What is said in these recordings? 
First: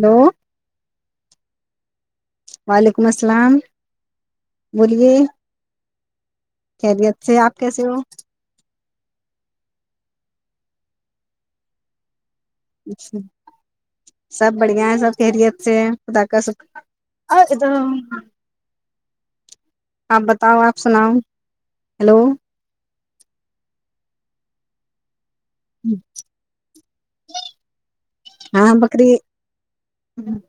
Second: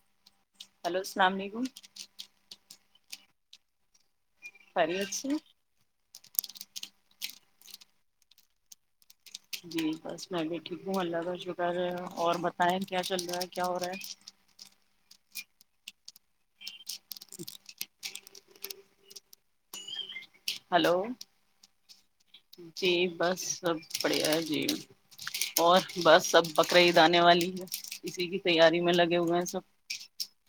hello hello اللام علیکم [inaudible] پری اچے خریت سے آپ کیسے ہو جی بس میں بھی ٹھیک ہوں اللہ کا شکر ہے اور ب آ کیا چل رہا ہے کیا ہو رہا ہے دری سے اد کا س ہلو جی بس سب بڑھیا جی اور بس سب بقرعید آنے والی ہے اسی کی ہاں تیاری میں بکری لگے ہوئے ہیں سب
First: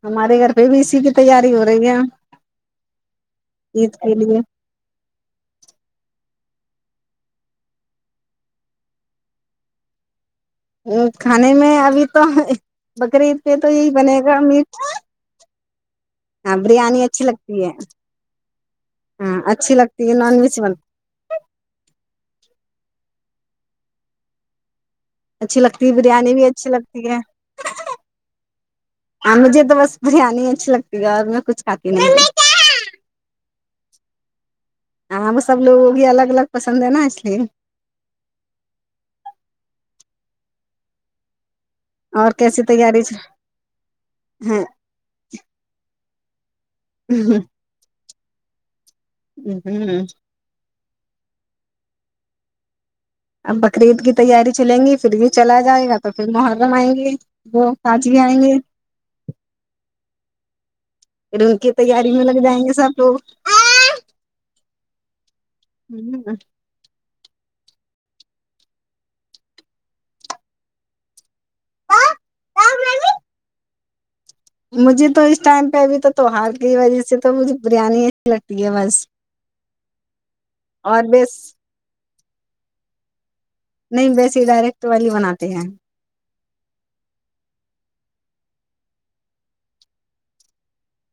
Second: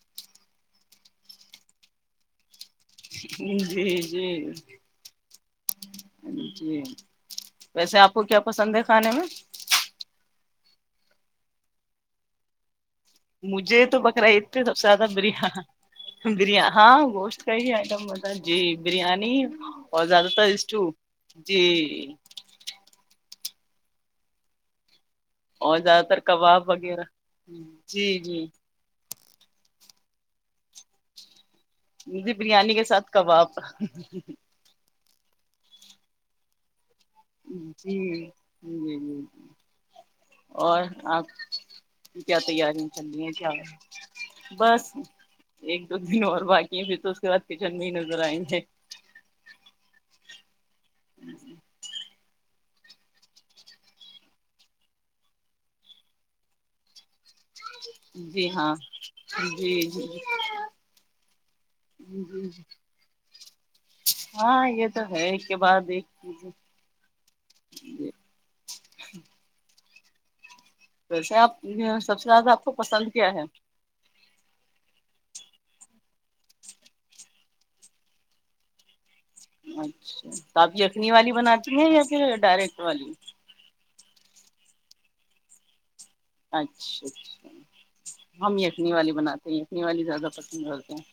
ہمارے گھر پہ بھی اسی کی تیاری ہو رہی ہے ہ عید جی کے جی جی ویسے آپ کو کیا پسند ہے کھانے میں ا کھانے میں ابھی تو بکری عید پہ مجھے یہی تو بنے پکرا گا ات سب میٹ سے زیادہ بری ب ہاں بریانی اچھی گوشت کا لگتی ہی ہے آئٹم ہوتا جی بریانی ہاں اچھی اور لگتی ہے زیادہ نان تر ویج اسٹو جی اچھی اور لگتی ہے زیادہ تر بریانی بھی کباب اچھی وغیرہ لگتی ہے جی جی ہاں مجھے تو بس بریانی ہی اچھی لگتی ہے اور میں کچھ کھاتی ج نہیں جی بریانی کے ساتھ کباب ہاں سب لوگوں کی الگ الگ پسند ہے نا لیے جی ج ج ج اور آپ اور کیا کیسی تیارییا تیاری کر رہی ہیں کیا ہے بس ایک دو اور بائے یہ پھر تو اس کے بع کچن مہیننے ارئے ہ ہوں ہ اب بقرعید کی تیاری چلیں گی پھر بھی چلا جائے گا تو پھر محرم آئیں گے وہ کاجی آئیں جی گے ہاں جی جی پھر ان کی تیاری میں لگ جائیں گے سب لوگ ہاں یہ تو ہے ایک کے بعد ایک کیجے ویسے آپ سب سے زیادہ آپ کو پسند کیا ہے مجھے تو اس ٹائم پہ ابھی تو تیوار کی وجہ سے تو مجھے بریانی اچھی لگتی ہے بس اچھا تو آپ یخنی اور والی بیس بناتی ہیں یا ڈائریکٹ والی نہیں بییسی ڈائریکٹ والی بناتے ہیں اچھا اچھا ہم یخنی والی بناتے ہیں یخنی والی زیادہ پسند کرتے ہیں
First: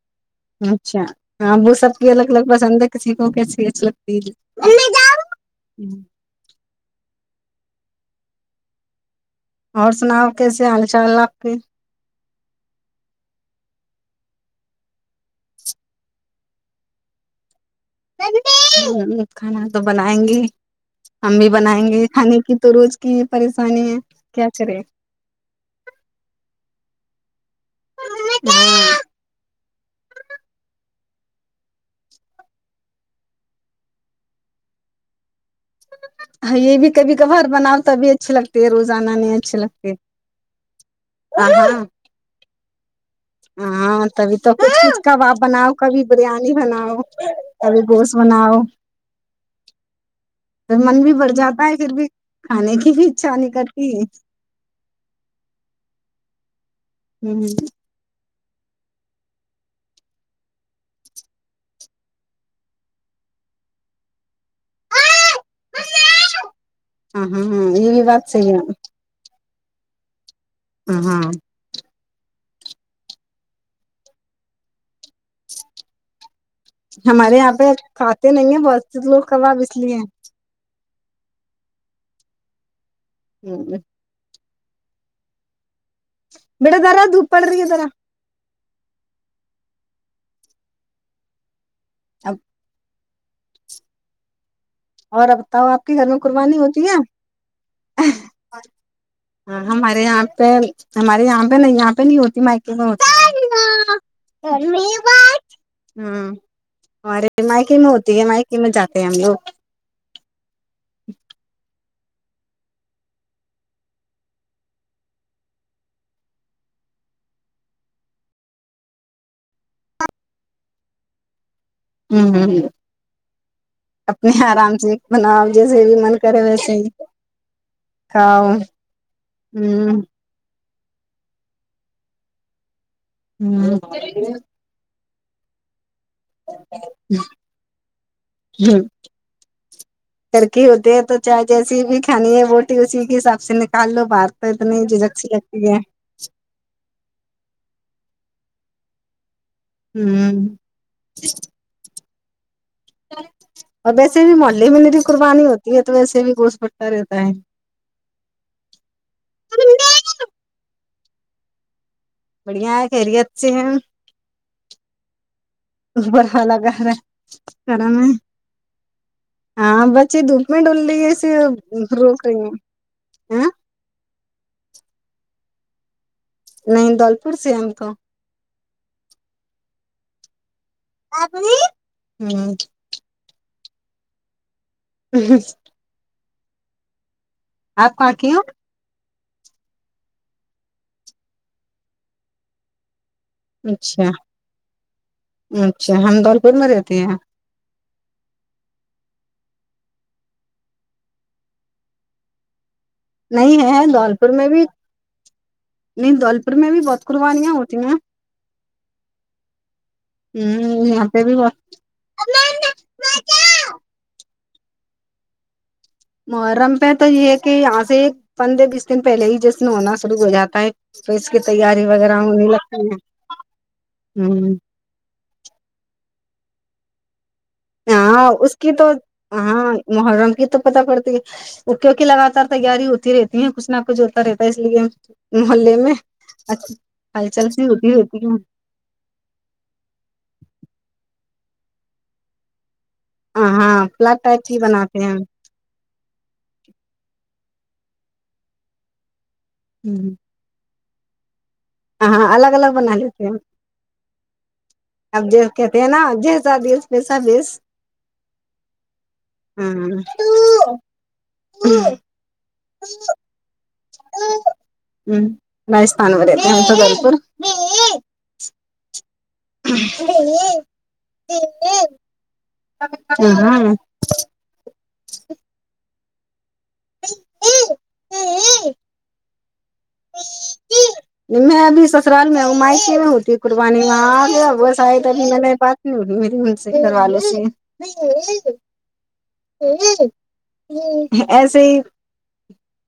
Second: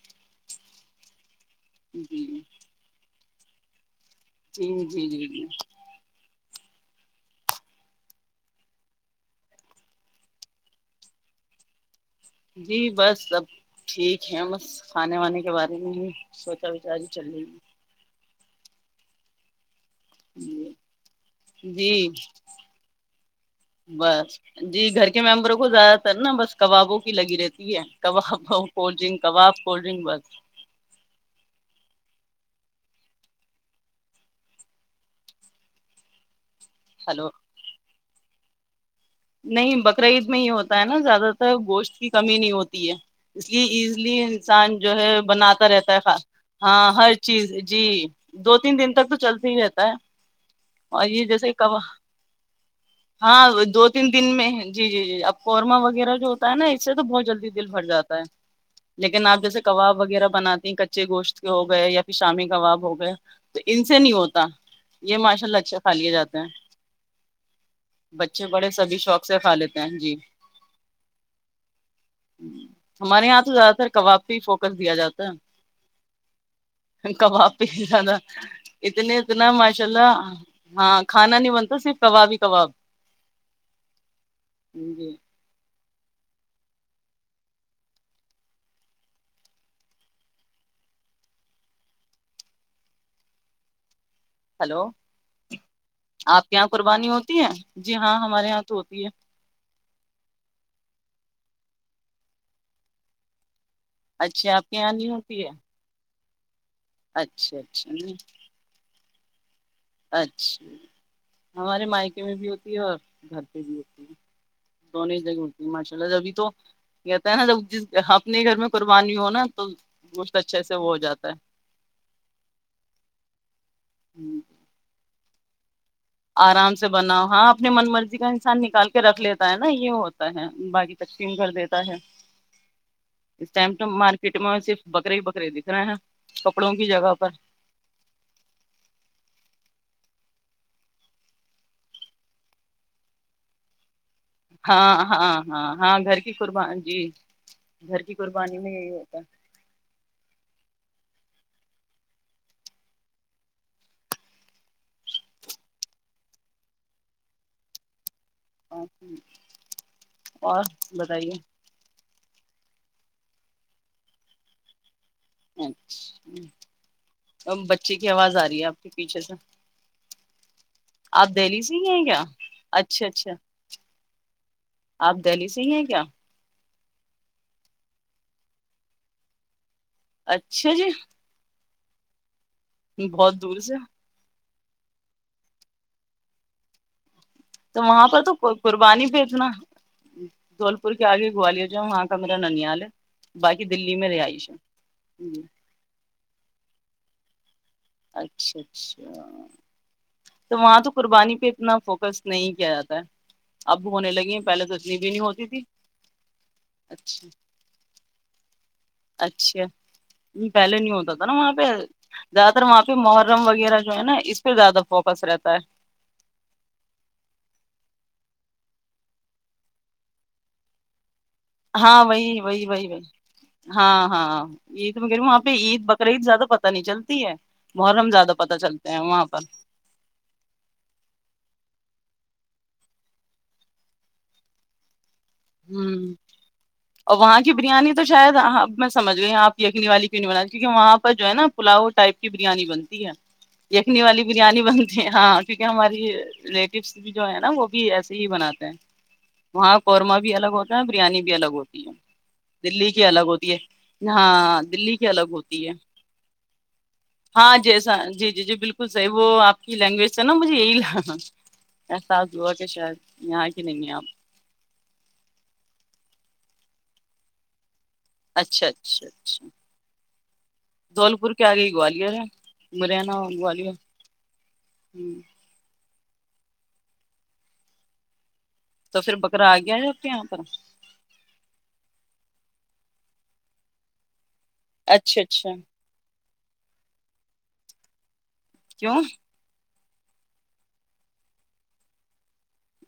اچھا ہاں وہ سب کی جی الگ الگ پسند ہے کسی اوکے ھیک ا جی جی جی جی کیا اور سناؤ کیسے حال چال آپ کے جی بس سب ٹھیک ہے بس کھانے وانے کے بارے میں ہی سوچا وچاری چل رہے گی کانا تو بنائیں گے ہے ہم بھی بنائیں گے جی کھانے کی تو روز کی پریشانی ہے بس کیا چلے جی گھر کے ممبروں کو زیادہ تر نا بس کبابوں لگی رہیتی یہ کباب ب کو ڈنک کباب کولڈ ڈرنک بات اچ ہاں یہ بھی کب ہلو کبھار بناؤ تبھی اچے لگتے ہےوز نہیں بقر عید میں ہی ہوتا ہے نا زیادہ تر ہاں گوشت کی کمی نہیں ہوتی تی ہے اس لیے ہاں ایزلی تبھی تو انسان کچھ جو کچھ ہے کب آپ بناتا بناؤ رہتا کبھی ہےا بریانی ہاں بناؤ ہر چیز کبھی جی گوشت دو بناؤ تین دن تک تو چلتا ہی رہتا ہے پھر من اور بھی یہ بڑھ جیسے جاتا کب ہے پھر بھی کھانے کی بھی اچھا ہاں نہیں دو کرتی تین دن میں جی جی جی اب قورما وغیرہ جو ہوتا ہے نا اس سے تو بہت جلدی دل ہاں بھر جاتا ہے لیکن آپ جیسے کباب وغیرہ بناتے ہیں کچے گوشت کے ہو گئے یا پھر شامی کباب ہو گیا تو ان سے نہیں ہوتا یہ ماشاء اللہ اچھا کھا لیا جاتے ہیں ہاں یہ بھی بات بچے صحیح بڑے سبھی شوق سے کا لیتے ہاں جی ہ ہاں ہمارے یہاں تو زیادہ تر کبابی فوکس دیا جاتا ہے ہمارے کباب یہاں پ پہ زیادہ کھاتے نہیں ہیں بہت سے اتنے لوگ اتنا کباب اس ماشاء لیے اللہ ہاں کھانا نہیں بنتا صرف کباب ہی کباب ہوں ج جی بڑا دارا دھوپ پڑ رہی ہے را اب ہلو اور اب بتاؤ آپ کے گھر میں آپ کے قربانی یہاں ہوتی ہے قربانی ہوتی ہے جی ہاں ہمارے یہاں تو ہوتی ہے ہاں ہمارے یہاں پہ ہمارے یہاں پہ نہیں یہاں پہ نہیں ہوتی مائکے میں ہوتی اچھا ہاں آپ کے یہاںنی ہوتی ہے ارے اچھا مائکی میں اچھا ہوتی نہیں ہے مائکی میں جات ہم لوگ اچھا ہمارے مائک بھی ہوتی ہے اور گھر پہ بھی ہوتی ہے دونوں جگہ ہوتی ماشاء اللہ جبھی تو کہتا ہے نا جب ج اپنے گھر میں قربانی ہوناا تو گوشت اچھے سے وہ ہو جاتا ہے ہوں [unintelligible] ہے اپنے آرام سے بناؤ جی [unintelligible] آرام سے بناؤ ہاں اپنی من مرضی کا کھاؤ انسان نکال کے رکھ لیتا ہے نا یہ ہ ہوتا ہے باقی تقسیم کر دیتا ہے اس ٹائم ہ تو مارکیٹ میں صف بکرے ہی بکرے دکھ رہے ہیں کپڑوں کی ج جی جگہ پر [unintelligible] گرکی ہوتی ہے تو چائے جیسی بھی کھانی ہے روٹی اسی کے حساب سے نکال لو باہر تو اتنی ہاں جھجک سی ہاں لگتی ہاں ہے ہاں گھر کی قربان جی گھر کی قرب بانی میں یہی ہوتا ہے ہوں اور ویسے بھی محلے میں میری قربانی ہوتی ہے تو ویسے بھی گوش بٹتا رہتا ہے ا اور بتائیے بڑھیا ہے خریت سے ہیں اوبر والا اچھا گھر ہے کڑا بچے کی میں آواز آ رہی ہے آپ کے پیچھے سے ہاں بچے دھوپ میں ڈول لیے اسے آپ دہلی سے ہی ہیں کیا روک رہی اچھا اچھا ہیں ہ [inaudible] آپ دہلی سے ہی ہیں کیا نہیں دولپور سے ہے ہم تو اچھا [inaudible] ا ت [inaudible] ہاں بہت دور سے ہ [unintelligible] تو وہاں کہاں پر کی ہو تو قربانی پ سنا دھول پور کے آگے گوالر جاؤ وہاں کا میرا ننیال ہے [inaudible] دلی اچھا میں رہائش ہے جی اچھا ہم دولپور میں رہتے ہیں اچھا اچھا تو وہاں تو قربانی پہ اتنا فوکس نہیں کیا تھا نہیں ہے دھول پور میں بھی نہیں ہوتی تھی نہیں دھول پور میں بھی بہت اچھا قربانیاں ہوتی ہیں ہ اچھا یہاں پہ بھی بہت ر وہاں پہ محرم وغیرہ جو ہے نا اس زیادہ فوکس رہتا ہے محرم پہ تو یہ ہے کہ یہاں سے ایک پندرہ بیس دن پہلے ہی جشن ہونا شروع ہو جاتا ہے تو اس کی تیاری ہاں وغیرہ وہی ہونے وہی وہی لگتی وہی ہاں ہے ہاں ہوں یہ تو میں وہاں پہ عید ب قریب زیادہ پتا نہیں چلتی ہے محرم ہاں زیادہ اس پتہ کی تو چلتے ہیں وہاں پر ہاں محرم کی تو پتہ کرڑتی ہے لگاتار تیاری ہوتی رہتی ہیں کچھ نہ کچھ ہوتا رہتا ہے اس لیے محلے میں ہوں اچ اور وہاں ہلچل کی سی ہوتی بریانی تو رہتی ہے شاید میں سمجھ گئی آپ یخنی والی کینی کیونکہ وہاں پر جو ہے نا پلاؤ ٹائپ کی بریانی بنتی ہاں لخنی پلاٹ والی ٹائپ کی بریانی بناتے بنتی ہے ہیں ہم، ہاں کیونکہ ہماری ریلیٹیوس بھی جو ہے نا نا وہ بھی ایسے ہی بناتے ہیں وہاں قورما بھی الگ ہوتا ہے بریانی بھی الگ ہوتی ہے ہاں الگ دلی بنا کی لیتے الگ ہیں ہوتی ہے ہاں دلی کی اب الگ ج ہوتی ہے کہتے ہیں نا جیسا دیس ویسا بیس ہاں جیسا جی جی جی بالکل صحیح وہ آپ ہ کی لینگویج تھا نا مجھے یہی لا احساس ہوا کہ شاید یہاں کی نہیں آپ ہ رستھان و ہم ج پور اچھا اچھا دولپور کے آگئی گالر ہے مرنا گالر ہ ہاں تو پھر بکرا آ گیا ہے آپ کے یہاں پر میں ابھی سسرال میں ہمائش کی نہیں ہوتی قربانی میں آ گ بس آ ہے اچھا تری اچھا م پات نہیں سے کروا لو سے کیوں ایسے ہی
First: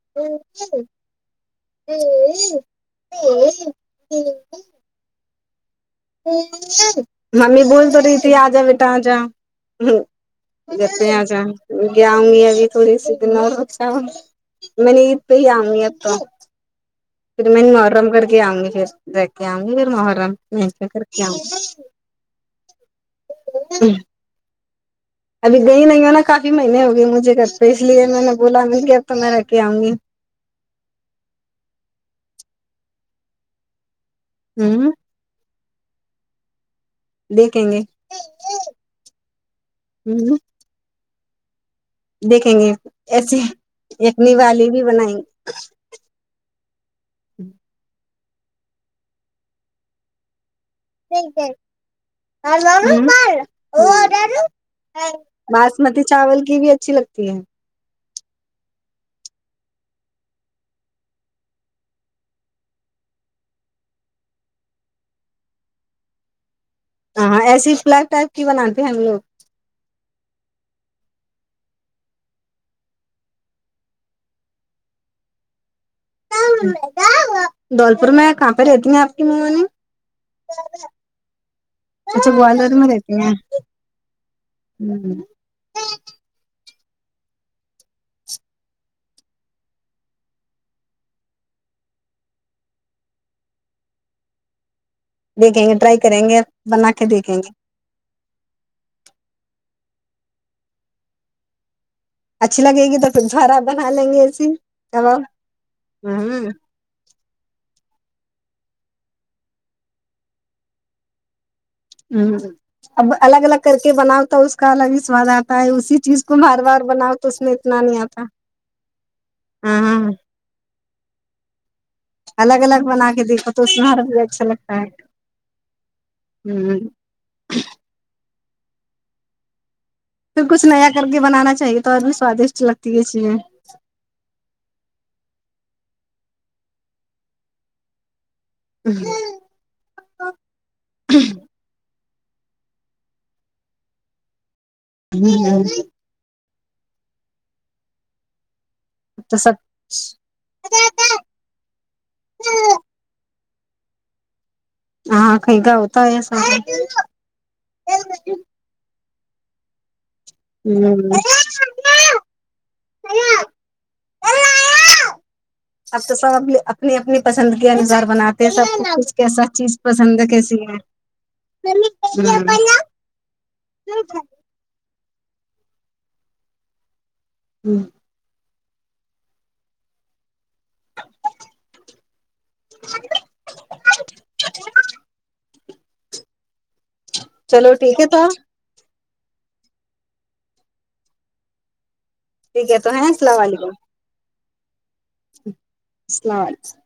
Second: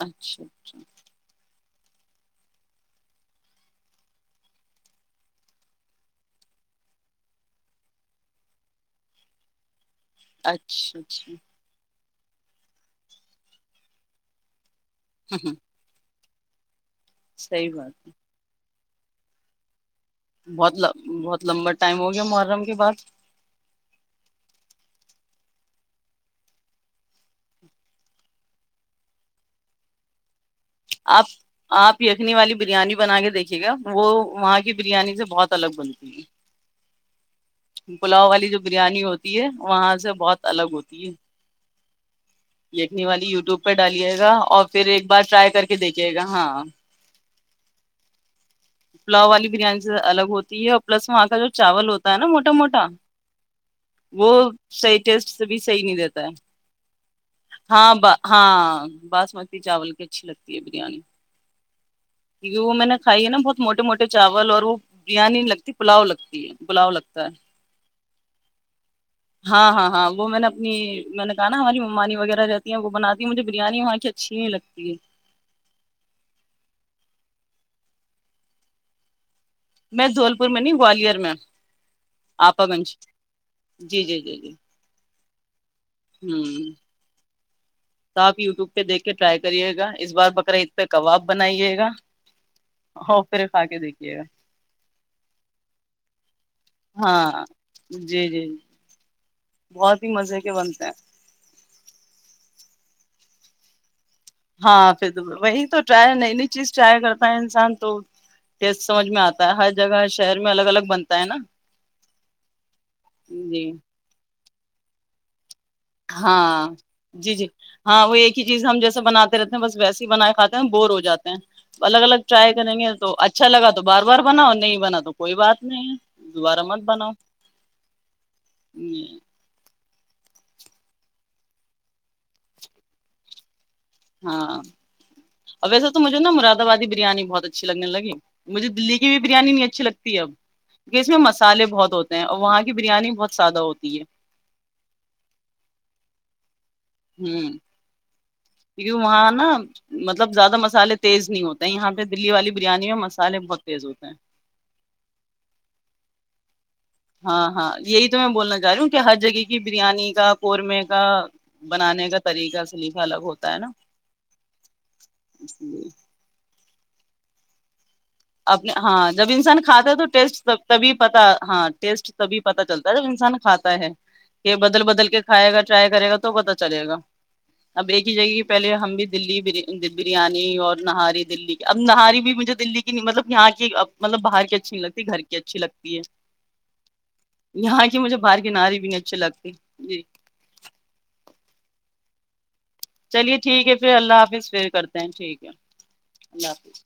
اچھا اچھا ہ ہ ہ ممی بول تو رہی تھی آ جا بیٹا آ جا ہ جت اچھا آ ج اچھا گ آؤں گی ابھی تھوڑی سی دن اور اچھا میں نے عید پہ ہی آؤں گی اب تو پھر میں صحیح بات محرم کر کے آؤں گی پھر جیکے ہم گ مح بہت بہت لمبا ٹائم ہو گیا محرم کی بع جی ابھی گئی نہیں ہو نا کافی مہینے ہو گئے مجھے گھر پہ اس لیے میں نے بولا مل گ اب تو میں رہ کے آؤں گی آپ آپ خنی والی بریانی بنا کے دیکھیے گا وہ وہاں کی ہوں بریانی سے بہت سلگ بندتی دیکھیں گے پلاؤ والی جو بریانی ہوتی ہے وہاں سے ہ بہت الگ ہوتی ہے دیکھیں گے یخنی والی ایسے یوٹیوب پہ ڈالیے گا یخنی اور والی بھی پھر ایک بنائیں گے بار ٹرائی کر کے دیکھیے گا ہاں پلاؤ والی بریانی سے الگ ہوتی پلس وہاں کا جو چاول ہوتا ہے نا موٹا موٹا وہ صحی ٹیسٹ سے بھی صحیح نہیں باسمتی دیتا ہے چاول کی بھی اچھی لگتی ہے ہاں ب ہاں باسمتی چاول کی اچھی لگتی ہے بریانی کیونکہ وہ میں نے کھائی ہے نا بہت موٹے موٹے چاول اور وہ بریانی لگتی پلاؤ لگتی ہے پلاؤ لگتا ہاں ہے ہاں ایسی فلگ ٹائپ کی بناتے ہیں ہم لوگ ہاں ہاں ہاں وہ میں نے اپنی میں نے کہا نا ہماری ممانی وغیرہ رہتی ہیں وہ بناتی مجھے بریانی وہاں کی اچھی نہیں لگتی ہے دھولپور میں کہاں پہ رہتی ہیں آپ کی ممانی میں دول پور میں نہیں گوالر میں اچھا آپا گوالر منش میں رہتی ہیں جی جی جی جی ہوں تو آپ یوٹیوب پہ دیکھ کے ٹرائی کریے گا اس بار پکراید پہ کباب بنائیے گا اور پھر کھا کے دیکھیے گا دیکھیں گے ٹرائی کریں گے بنا کے دیکھیں ہاں گے جی جی بہت ہی مزے کے بنتے ہیں اچھی لگ گی تو پھر خراب بنا لیں گے ایسی ہاں پھر کباب تو وہی تو رائی ہوں نئی نئی چیز ٹرائی کرتا ہے انسان تو کیس سمجھ میں آتا ہے ہر جگہ ہر شہر میں الگ الگ بنتا ہے نا اب الگ الگ جی کر کے بنا ہوتا اس الگ بھی سوادات ہاں جی جی میں اتنا نہیں ہاں وہ آتا ایک ہی چیز ہم جیسے بناتے رہتے ہیں بس ویسے ہی ہاں بنائے کاتے ہیں بورو جاتے ہیں الگ الگ ٹرائی کریں الگ گے بنا تو کے اچھا دیکھو لگا اس تو میں ہر بار بار بھی اچھا بناؤ لگتا نہیں ہے بنا تو کوئی بات نہیں ہے دوبارہ ہوں مت بناؤ [inaudible] پھر کچھ نیا کر کے بنانا چاہیے تو آدمی سوادشٹ لگتی ہے چیزیں ہاں اور ویسا تو مجھے نا مرادبادی بریانی بہت اچھی لگنے لگی مجھے دللی کی بھی ہوں بریانی نہیں اچھی لگتی ہے اب کیکہ اس میں مسالے بہت ہوتے اور وہاں کی بریانی بہت زیادہ ہوتی ہے [inaudible] ہوں کیونکہ وہاں تو نا سب مطلب زیادہ مسالے تیز نہیں ہوتے یہاں پہ دلی والی بریانی اور مسالے ب تیز ہوتا ہے ہاں کیں گا ہوتا ہے ہاں ہاں یہی تو میں بولنا چاہ رہی ہوں ہر جگہ کی بریانی کا قورمے کا بنانے کا طریقہ سلیفا الگ ہوتا ہے نا ہوں اس لیے اب تو سب اپنی اپنی پسند کے انسار اپنے ہاں جب انسان کھاتا ہے تو کیسی ٹیسٹب ہے تبھی پتا ہاں ٹیسٹ تبھی پتا چلتا ہے جب انسان کھاتا ہے کہ بدل بدل کے کھائے گا ٹرائی کرے گا تو پتا چلے گا اب ایک ہی جگہ پہلے ہم بھی دلی بریانی اور نہاری دلی کی اب نہاری بھی مجھے مطلب یہاں کی مطلب باہر کی اچھی نہیں لگتی گھر کی اچھی لگتی ہے چلو یہاں کی ٹھیک ہے مجھے تو باہر کے ناری بھی نہیں اچھے لگتے جی ٹھیک ہے تو ہے چلیے السلام ٹھیک علیکم ہے پھر اللہ حافظ کرتے ٹھیک ہے السلام اللہ علیکم حافظ